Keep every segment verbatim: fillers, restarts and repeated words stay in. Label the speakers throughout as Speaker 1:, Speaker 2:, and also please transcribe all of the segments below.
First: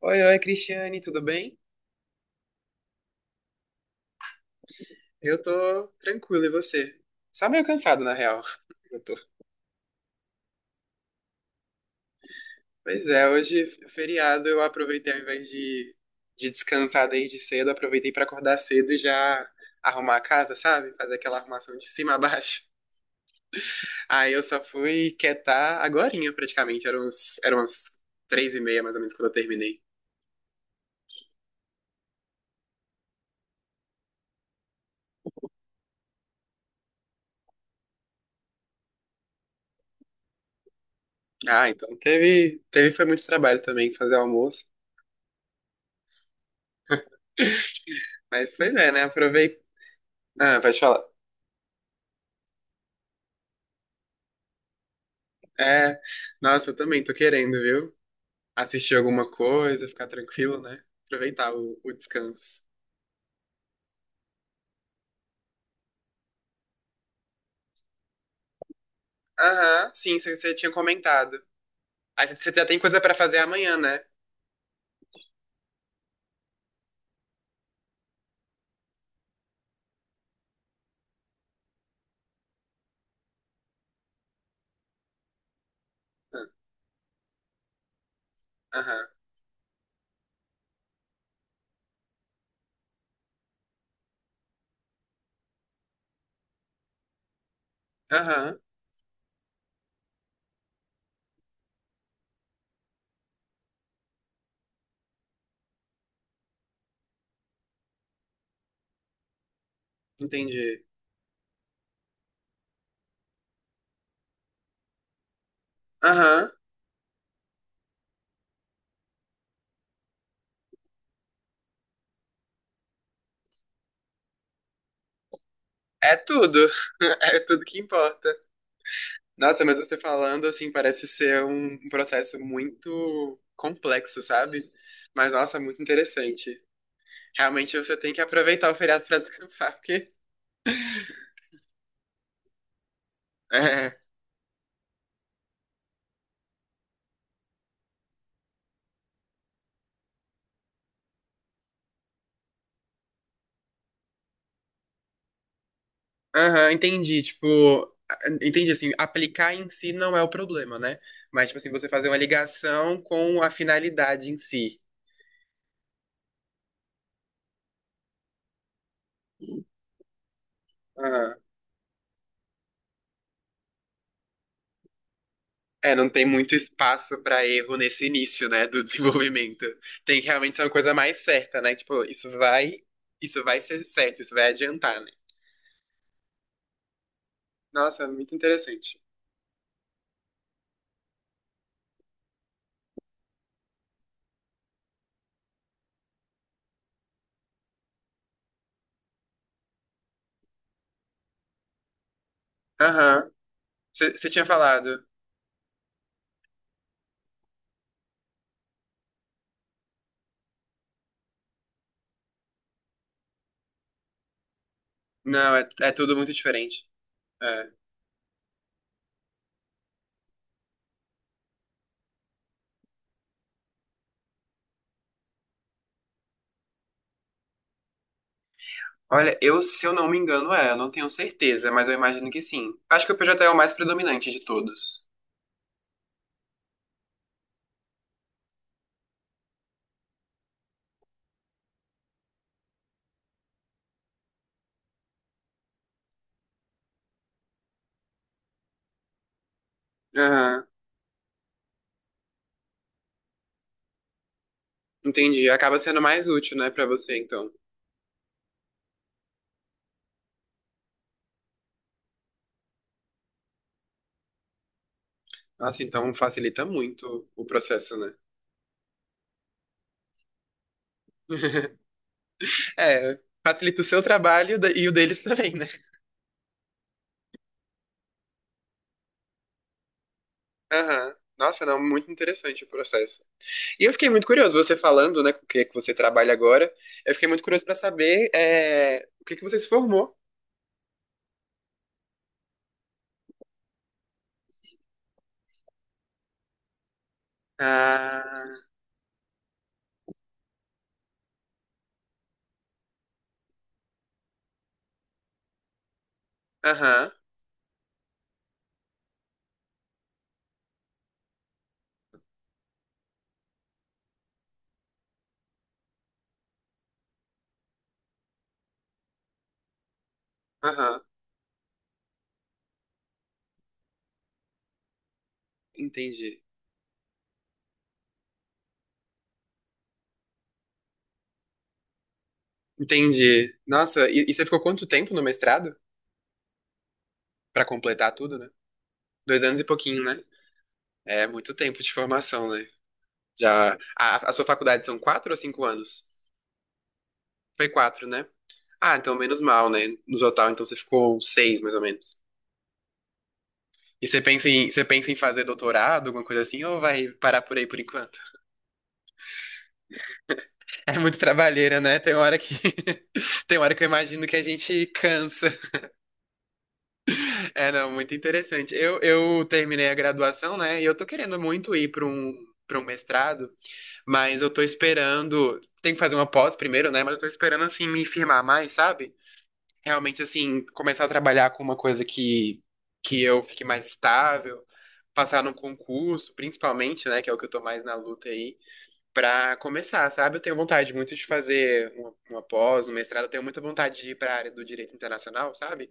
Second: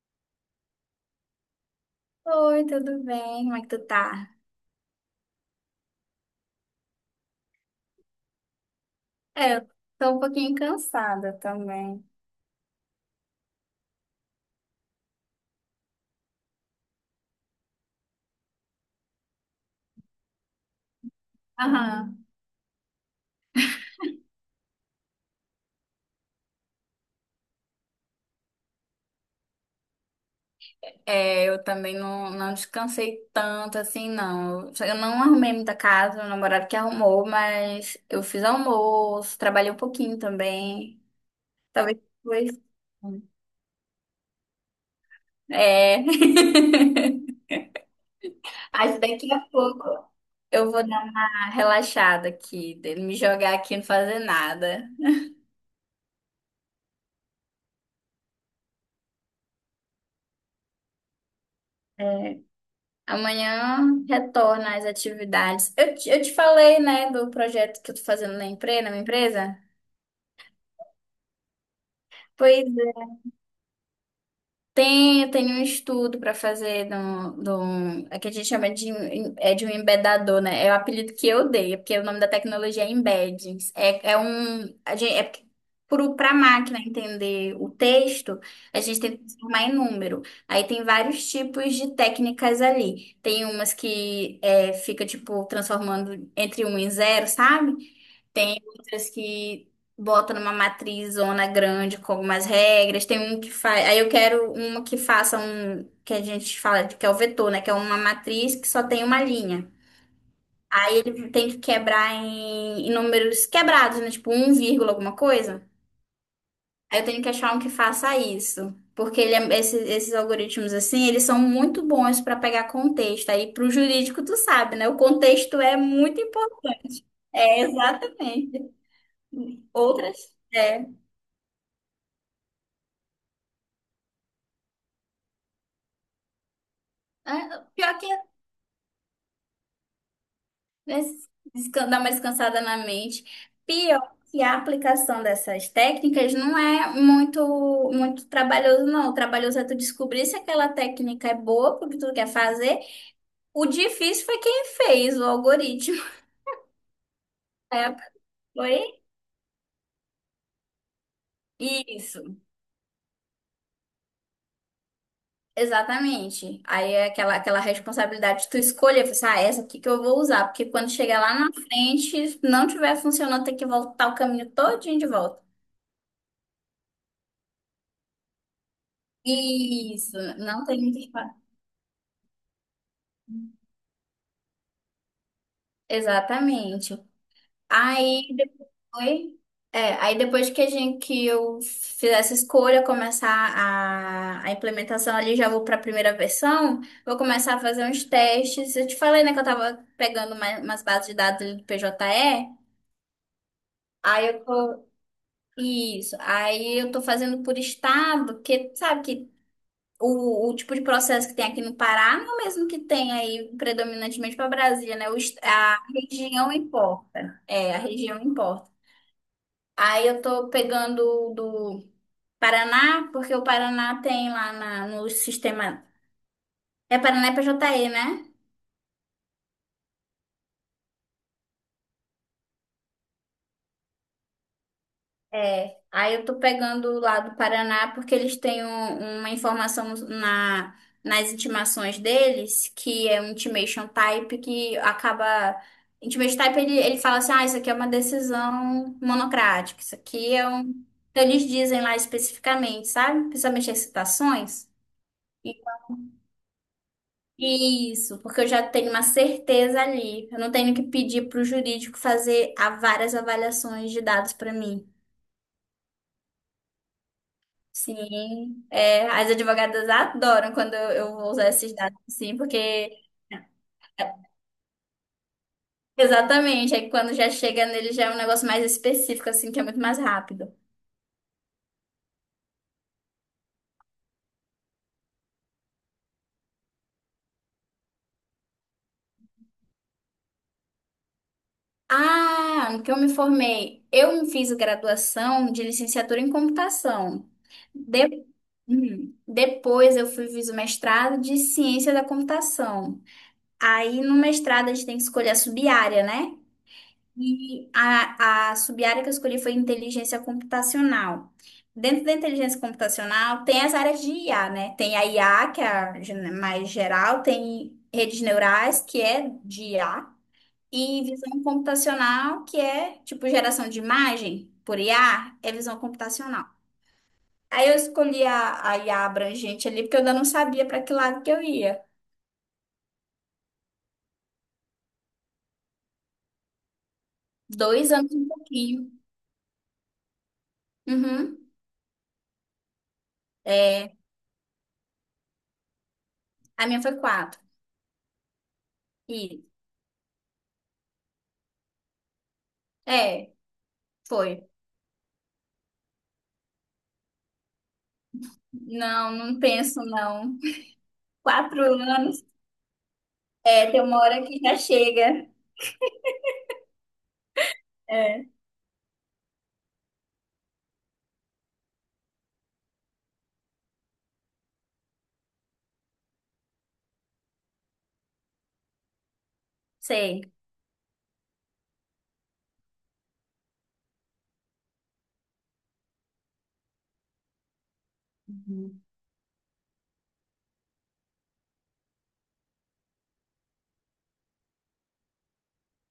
Speaker 1: Oi, oi, Cristiane, tudo bem?
Speaker 2: Oi, tudo bem? Como é que tu tá?
Speaker 1: Eu tô tranquilo, e você? Só meio cansado, na real. Eu tô.
Speaker 2: É, eu tô um pouquinho cansada também.
Speaker 1: Pois é, hoje, é feriado, eu aproveitei, ao invés de, de descansar desde cedo, aproveitei pra acordar cedo e já arrumar a casa, sabe? Fazer aquela arrumação de cima a
Speaker 2: Aham.
Speaker 1: baixo. Aí eu só fui quietar agorinha, praticamente. Eram uns, eram umas três e meia, mais ou menos, quando eu terminei.
Speaker 2: É, eu também não, não descansei tanto assim, não. Eu só- eu não arrumei muita casa, meu namorado que arrumou, mas eu fiz almoço, trabalhei um pouquinho também.
Speaker 1: Ah, então
Speaker 2: Talvez
Speaker 1: teve,
Speaker 2: depois.
Speaker 1: teve foi muito trabalho também fazer o almoço.
Speaker 2: É.
Speaker 1: Mas pois é,
Speaker 2: Acho
Speaker 1: né?
Speaker 2: daqui a
Speaker 1: Aprovei.
Speaker 2: pouco
Speaker 1: Ah,
Speaker 2: eu
Speaker 1: pode
Speaker 2: vou
Speaker 1: falar.
Speaker 2: dar uma relaxada aqui, de me jogar aqui e não fazer nada.
Speaker 1: É, nossa, eu também tô querendo, viu? Assistir alguma coisa, ficar tranquilo, né? Aproveitar o, o
Speaker 2: É.
Speaker 1: descanso.
Speaker 2: Amanhã retorna às atividades. Eu, te- eu te falei, né, do projeto que eu tô fazendo na empresa, na minha empresa?
Speaker 1: Aham, sim, você tinha comentado. Aí você já
Speaker 2: Pois
Speaker 1: tem coisa pra fazer amanhã, né?
Speaker 2: Tem, tem um estudo para fazer de um, de um- é que a gente chama de, um- é de um embedador, né? É o apelido que eu dei, é porque o nome da tecnologia é embedding. É, é um, a gente, é Para a
Speaker 1: Ah,
Speaker 2: máquina entender o texto, a gente
Speaker 1: aham,
Speaker 2: tem que transformar em número. Aí tem vários tipos de técnicas ali. Tem umas que é, fica, tipo, transformando entre um e zero, sabe?
Speaker 1: aham,
Speaker 2: Tem outras que Botam numa matriz zona grande com algumas regras. Tem um que faz. Aí eu quero uma que faça um que a gente fala de- que é o vetor, né? Que é uma matriz que só tem uma linha.
Speaker 1: entendi.
Speaker 2: Aí ele tem que quebrar em, em números quebrados, né? Tipo um vírgula alguma coisa.
Speaker 1: Aham,
Speaker 2: Aí eu tenho que achar um que faça isso. Porque ele é- esse- esses algoritmos, assim, eles são muito bons para pegar contexto. Aí, para o jurídico, tu sabe, né? O contexto é
Speaker 1: é
Speaker 2: muito
Speaker 1: tudo.
Speaker 2: importante.
Speaker 1: É
Speaker 2: É,
Speaker 1: tudo que importa.
Speaker 2: exatamente.
Speaker 1: Nossa, mas você
Speaker 2: Outras.
Speaker 1: falando, assim,
Speaker 2: É.
Speaker 1: parece ser um um processo muito complexo, sabe? Mas, nossa, muito interessante.
Speaker 2: É,
Speaker 1: Realmente você
Speaker 2: pior que
Speaker 1: tem
Speaker 2: é
Speaker 1: que aproveitar o feriado pra descansar, porque...
Speaker 2: desca- dar uma descansada na mente.
Speaker 1: é,
Speaker 2: Pior que a aplicação dessas técnicas não é muito muito trabalhoso, não. O trabalhoso é tu descobrir se aquela técnica é boa porque tu quer fazer. O difícil foi quem fez o algoritmo.
Speaker 1: aham, entendi. Tipo,
Speaker 2: É,
Speaker 1: entendi assim,
Speaker 2: foi
Speaker 1: aplicar em si não é o problema, né? Mas, tipo assim, você fazer uma
Speaker 2: isso.
Speaker 1: ligação com a finalidade em si.
Speaker 2: Exatamente. Aí é aquela, aquela responsabilidade de tu escolher, pensar, ah, essa aqui que eu vou usar, porque quando chegar lá
Speaker 1: Aham.
Speaker 2: na frente, se não tiver funcionando, tem que voltar o caminho todinho de volta.
Speaker 1: É, não tem muito espaço pra erro nesse início, né, do desenvolvimento.
Speaker 2: Isso,
Speaker 1: Tem que realmente
Speaker 2: não
Speaker 1: ser uma
Speaker 2: tem
Speaker 1: coisa
Speaker 2: muito.
Speaker 1: mais certa, né? Tipo, isso vai, isso vai ser certo, isso vai adiantar, né?
Speaker 2: Exatamente.
Speaker 1: Nossa, é
Speaker 2: Aí
Speaker 1: muito
Speaker 2: depois,
Speaker 1: interessante.
Speaker 2: é, aí depois que a gente que eu fizesse escolha, começar a, a implementação ali, já vou para a primeira versão, vou começar a fazer uns testes. Eu te falei, né, que eu tava pegando uma- umas bases de dados ali do P J E.
Speaker 1: Aham.
Speaker 2: Aí
Speaker 1: Você
Speaker 2: eu
Speaker 1: tinha
Speaker 2: tô,
Speaker 1: falado.
Speaker 2: isso, aí eu tô fazendo por estado, porque sabe que O, o tipo de processo que tem aqui no Pará não é o mesmo que tem aí predominantemente para Brasília, né? O, est-
Speaker 1: Não, é,
Speaker 2: a
Speaker 1: é tudo muito
Speaker 2: região
Speaker 1: diferente.
Speaker 2: importa.
Speaker 1: É.
Speaker 2: É, a região importa. Aí eu tô pegando o do Paraná, porque o Paraná tem lá na- no sistema. É Paraná e P J E, né?
Speaker 1: Olha, eu, se eu não me engano, é, eu não tenho certeza, mas eu imagino que sim. Acho que o P J é o mais predominante de todos.
Speaker 2: É, aí eu tô pegando lá do Paraná porque eles têm um- uma informação na, nas intimações deles, que é um intimation type que acaba. Intimation type ele, ele fala assim: ah, isso aqui é uma decisão monocrática, isso aqui é um.
Speaker 1: Aham,
Speaker 2: Então eles dizem lá especificamente, sabe? Principalmente as citações.
Speaker 1: entendi.
Speaker 2: E-
Speaker 1: Acaba sendo mais útil, né, pra você, então.
Speaker 2: Isso, porque eu já tenho uma certeza ali. Eu não tenho que pedir para o jurídico fazer a várias avaliações de dados para mim.
Speaker 1: Nossa, então facilita muito o processo, né?
Speaker 2: Sim, é, as advogadas adoram quando eu eu vou usar esses dados, sim, porque
Speaker 1: É, facilita o seu trabalho da- e o deles também, né?
Speaker 2: exatamente, é que quando já chega nele já é um negócio mais específico, assim, que é muito mais rápido.
Speaker 1: Aham. Nossa, não, muito interessante o processo. E eu fiquei muito curioso, você falando, né, com o que que você trabalha agora, eu fiquei muito curioso pra saber, é, o que que você se formou.
Speaker 2: Ah, no que eu me formei, eu fiz graduação de licenciatura em computação. De-
Speaker 1: Ah,
Speaker 2: Hum, Depois eu fui, fiz o mestrado de ciência da computação. Aí no mestrado a gente tem que escolher a sub-área, né?
Speaker 1: aham,
Speaker 2: E a, a sub-área que eu escolhi foi inteligência computacional. Dentro da inteligência computacional, tem as áreas de I A, né? Tem a I A, que é a gen- mais geral, tem redes neurais, que é de I A,
Speaker 1: aham,
Speaker 2: e visão computacional, que é tipo geração de imagem por I A, é visão
Speaker 1: entendi.
Speaker 2: computacional. Aí eu escolhi a, a I A abrangente ali, porque eu ainda não sabia para que lado que eu ia.
Speaker 1: Entendi. Nossa, e, e você ficou quanto tempo no mestrado? Pra
Speaker 2: Dois anos
Speaker 1: completar
Speaker 2: e um
Speaker 1: tudo, né?
Speaker 2: pouquinho.
Speaker 1: Dois anos e pouquinho, né? É
Speaker 2: Uhum.
Speaker 1: muito tempo de formação, né? Já.
Speaker 2: É,
Speaker 1: A, a sua faculdade são quatro ou cinco anos?
Speaker 2: a minha foi quatro.
Speaker 1: Foi quatro, né? Ah, então menos
Speaker 2: E,
Speaker 1: mal, né? No total, então você ficou seis, mais ou menos.
Speaker 2: é,
Speaker 1: E você
Speaker 2: Foi.
Speaker 1: pensa em, você pensa em fazer doutorado, alguma coisa assim, ou vai parar por aí por enquanto?
Speaker 2: Não, não penso, não.
Speaker 1: É muito
Speaker 2: Quatro
Speaker 1: trabalheira, né? Tem
Speaker 2: anos,
Speaker 1: hora que. Tem
Speaker 2: é,
Speaker 1: hora
Speaker 2: tem
Speaker 1: que eu
Speaker 2: uma hora
Speaker 1: imagino que
Speaker 2: que
Speaker 1: a
Speaker 2: já
Speaker 1: gente
Speaker 2: chega.
Speaker 1: cansa. É, não, muito
Speaker 2: É,
Speaker 1: interessante. Eu, eu terminei a graduação, né? E eu tô querendo muito ir para um, para um mestrado, mas eu tô esperando. Tem que fazer uma pós primeiro, né? Mas eu tô esperando, assim, me firmar mais, sabe? Realmente,
Speaker 2: sei.
Speaker 1: assim, começar a trabalhar com uma coisa que, que eu fique mais estável, passar num concurso, principalmente, né? Que é o que eu tô mais na luta aí,
Speaker 2: Uhum.
Speaker 1: pra começar, sabe? Eu tenho vontade muito de fazer uma, uma pós, um mestrado, eu tenho muita vontade de ir pra área do direito internacional, sabe?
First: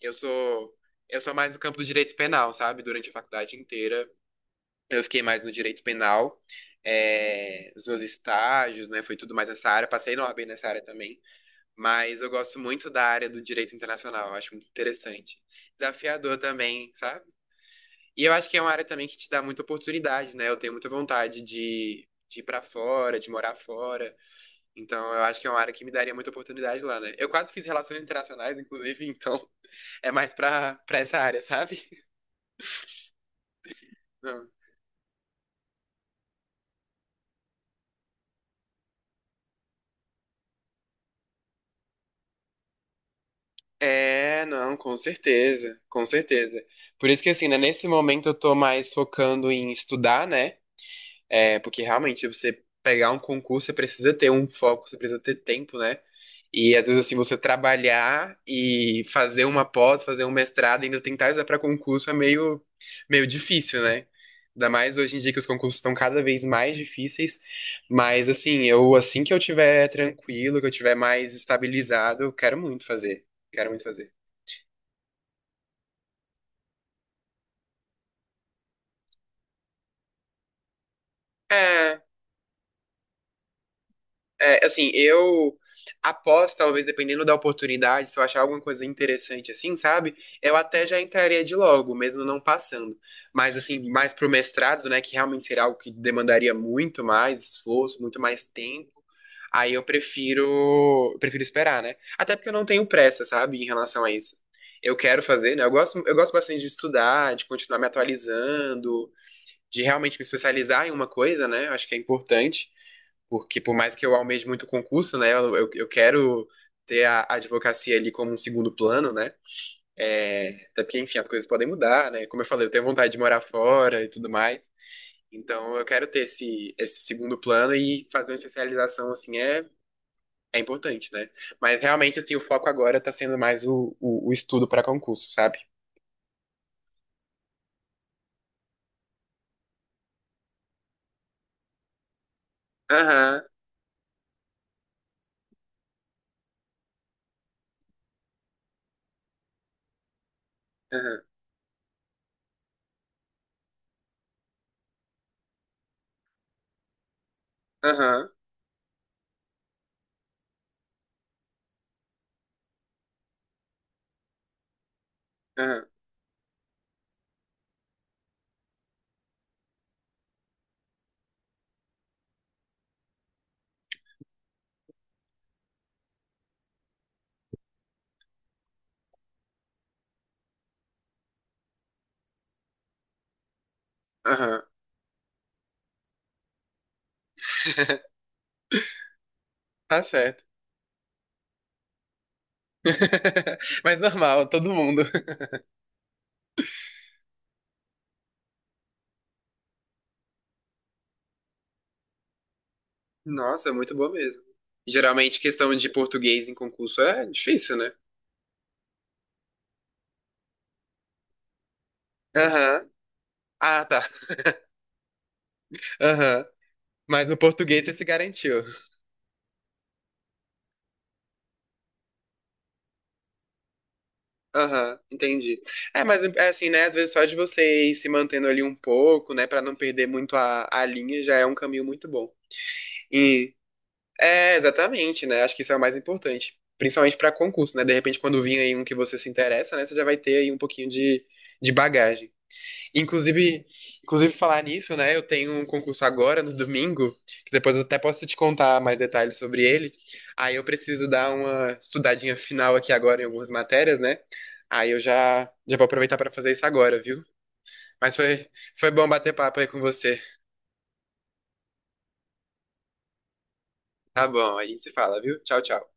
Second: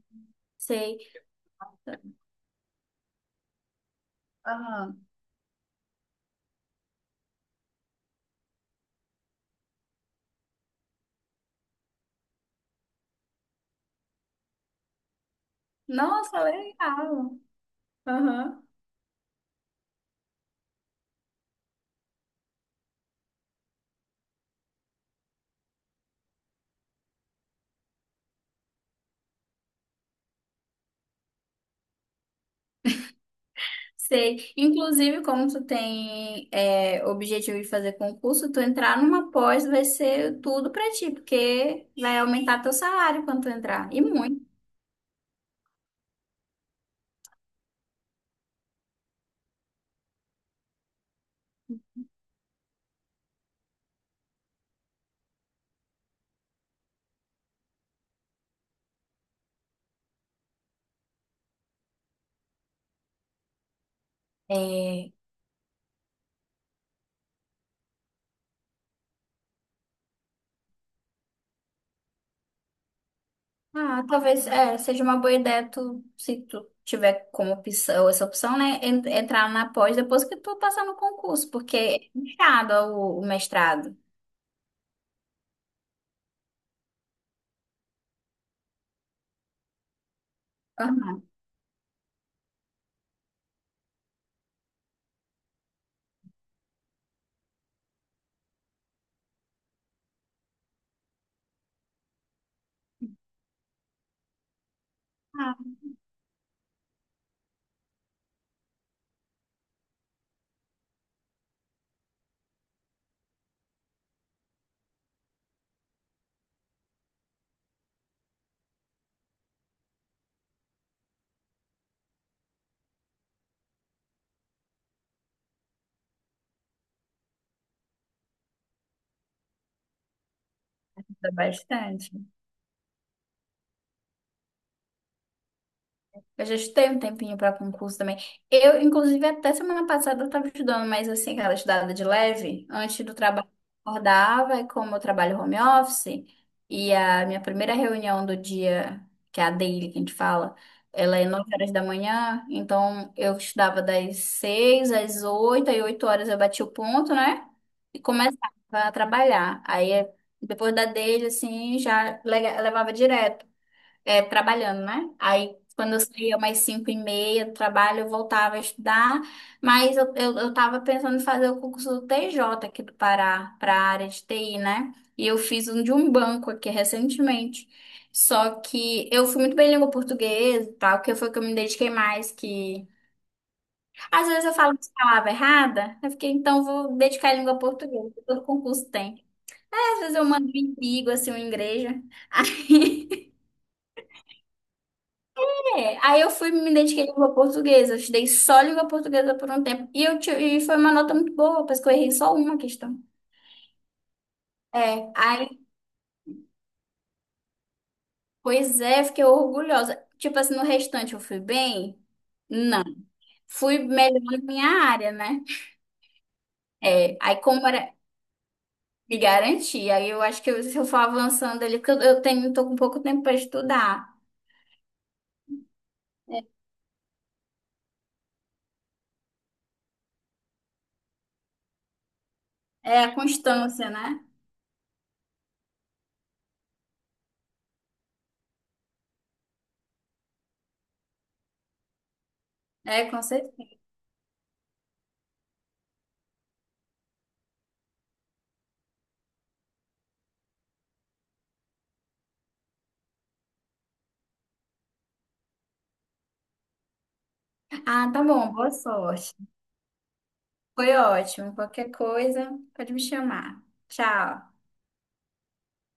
Speaker 1: Eu sou,
Speaker 2: Sei.
Speaker 1: eu sou mais no campo do direito penal, sabe? Durante a faculdade inteira, eu
Speaker 2: Aham.
Speaker 1: fiquei mais no direito penal. É, os meus estágios, né? Foi tudo mais nessa área. Passei na OAB nessa área também. Mas eu gosto muito da área do direito internacional. Eu acho muito interessante. Desafiador
Speaker 2: Nossa,
Speaker 1: também, sabe?
Speaker 2: legal.
Speaker 1: E eu acho que
Speaker 2: Aham.
Speaker 1: é uma área também que te dá muita oportunidade, né? Eu tenho muita vontade de, de ir pra fora, de morar fora. Então eu acho que é uma área que me daria muita oportunidade lá, né? Eu quase fiz relações internacionais, inclusive, então é mais pra, pra essa área, sabe? Não.
Speaker 2: Sei. Inclusive, como tu tem é, objetivo de fazer concurso, tu entrar numa pós vai ser tudo pra ti, porque vai aumentar teu salário quando tu entrar. E
Speaker 1: É,
Speaker 2: muito.
Speaker 1: não, com certeza, com certeza. Por isso que assim, né, nesse momento eu tô mais focando em estudar, né? É, porque realmente você pegar um concurso, você precisa ter um foco, você precisa ter tempo, né? E às vezes assim, você trabalhar e fazer uma pós, fazer um mestrado, ainda tentar usar para concurso é meio meio difícil, né? Ainda mais
Speaker 2: É,
Speaker 1: hoje em dia que os concursos estão cada vez mais difíceis, mas assim, eu assim que eu tiver tranquilo, que eu tiver mais estabilizado, eu quero muito fazer. Quero muito
Speaker 2: ah,
Speaker 1: fazer.
Speaker 2: talvez é, seja uma boa ideia tu, se tu tiver como opção, essa opção, né, en- entrar na pós depois que tu passar no concurso, porque é
Speaker 1: É,
Speaker 2: puxado o, o mestrado.
Speaker 1: é, assim, eu após, talvez, dependendo da oportunidade, se eu achar alguma coisa interessante assim, sabe? Eu até já
Speaker 2: Aham.
Speaker 1: entraria de logo, mesmo não passando. Mas, assim, mais pro mestrado, né, que realmente seria algo que demandaria muito mais esforço, muito mais tempo. Aí eu prefiro, prefiro esperar, né? Até porque eu não tenho pressa, sabe, em relação a isso. Eu quero
Speaker 2: Ah,
Speaker 1: fazer, né? Eu gosto, eu gosto bastante de estudar, de continuar me atualizando, de realmente me especializar em uma coisa, né? Eu acho que é importante. Porque por mais que eu almeje muito concurso, né? Eu, eu, eu quero ter a a advocacia ali como um segundo plano, né? É, até porque, enfim, as coisas podem mudar, né? Como eu falei, eu tenho vontade de morar fora e tudo mais. Então, eu quero ter esse, esse segundo plano e fazer uma especialização, assim, é, é importante, né?
Speaker 2: dá
Speaker 1: Mas
Speaker 2: bastante.
Speaker 1: realmente, assim, o foco agora tá sendo mais o, o, o estudo para concurso, sabe?
Speaker 2: Eu já estudei um tempinho para concurso também. Eu, inclusive, até semana passada eu estava estudando, mas assim, aquela estudada de leve, antes do
Speaker 1: Aham,
Speaker 2: trabalho, eu acordava, e como eu trabalho home office, e a minha primeira reunião do dia, que é a daily que a gente fala, ela
Speaker 1: aham,
Speaker 2: é nove horas da manhã, então eu estudava das seis às oito, aí oito horas eu bati o ponto, né? E
Speaker 1: aham,
Speaker 2: começava a trabalhar. Aí, depois da daily, assim, já le- levava direto, é, trabalhando, né? Aí,
Speaker 1: aham,
Speaker 2: quando eu saía mais cinco e meia do trabalho, eu voltava a estudar, mas eu, eu, eu tava pensando em fazer o concurso do T J aqui do Pará, para a área de T I, né? E eu fiz um de um banco aqui recentemente. Só que eu fui muito bem em língua portuguesa e tal, que foi o que eu me dediquei mais, que... Às vezes eu
Speaker 1: aham.
Speaker 2: falo uma palavra errada, eu fiquei, então vou dedicar em língua portuguesa, todo concurso tem. Às
Speaker 1: Tá
Speaker 2: vezes eu
Speaker 1: certo.
Speaker 2: mando um inimigo, assim, uma igreja.
Speaker 1: Mas normal, todo mundo.
Speaker 2: É, aí eu fui me dediquei à língua portuguesa, eu estudei só língua portuguesa por um tempo e, eu ti- e foi uma nota muito boa, parece que eu errei só uma questão.
Speaker 1: Nossa, é muito boa mesmo.
Speaker 2: É,
Speaker 1: Geralmente,
Speaker 2: aí,
Speaker 1: questão de português em concurso é difícil, né?
Speaker 2: pois é, fiquei orgulhosa. Tipo assim, no restante eu fui bem? Não.
Speaker 1: Aham.
Speaker 2: Fui
Speaker 1: Ah, tá.
Speaker 2: melhor na minha área, né?
Speaker 1: Aham.
Speaker 2: É,
Speaker 1: Mas
Speaker 2: aí
Speaker 1: no
Speaker 2: como era
Speaker 1: português você se garantiu.
Speaker 2: me garantir, aí eu acho que eu- se eu for avançando ali, porque eu eu tenho, tô com pouco tempo para estudar.
Speaker 1: Aham, entendi. É, mas
Speaker 2: É,
Speaker 1: é assim, né? Às vezes só de você ir se mantendo ali um pouco, né? Pra não perder muito a, a linha, já é um caminho muito bom.
Speaker 2: é a
Speaker 1: E
Speaker 2: constância, né?
Speaker 1: é, exatamente, né? Acho que isso é o mais importante. Principalmente pra concurso, né? De repente, quando vir aí um que você se interessa, né? Você já vai ter aí um pouquinho de, de bagagem.
Speaker 2: É, com
Speaker 1: Inclusive,
Speaker 2: certeza.
Speaker 1: inclusive falar nisso, né? Eu tenho um concurso agora, no domingo, que depois eu até posso te contar mais detalhes sobre ele. Aí eu preciso dar uma estudadinha final aqui agora em algumas matérias, né? Aí eu já, já vou aproveitar para fazer isso agora, viu?
Speaker 2: Ah,
Speaker 1: Mas
Speaker 2: tá
Speaker 1: foi,
Speaker 2: bom, boa
Speaker 1: foi bom bater
Speaker 2: sorte.
Speaker 1: papo aí com você.
Speaker 2: Foi ótimo. Qualquer coisa, pode me chamar.
Speaker 1: Tá
Speaker 2: Tchau.
Speaker 1: bom, aí se fala, viu? Tchau, tchau.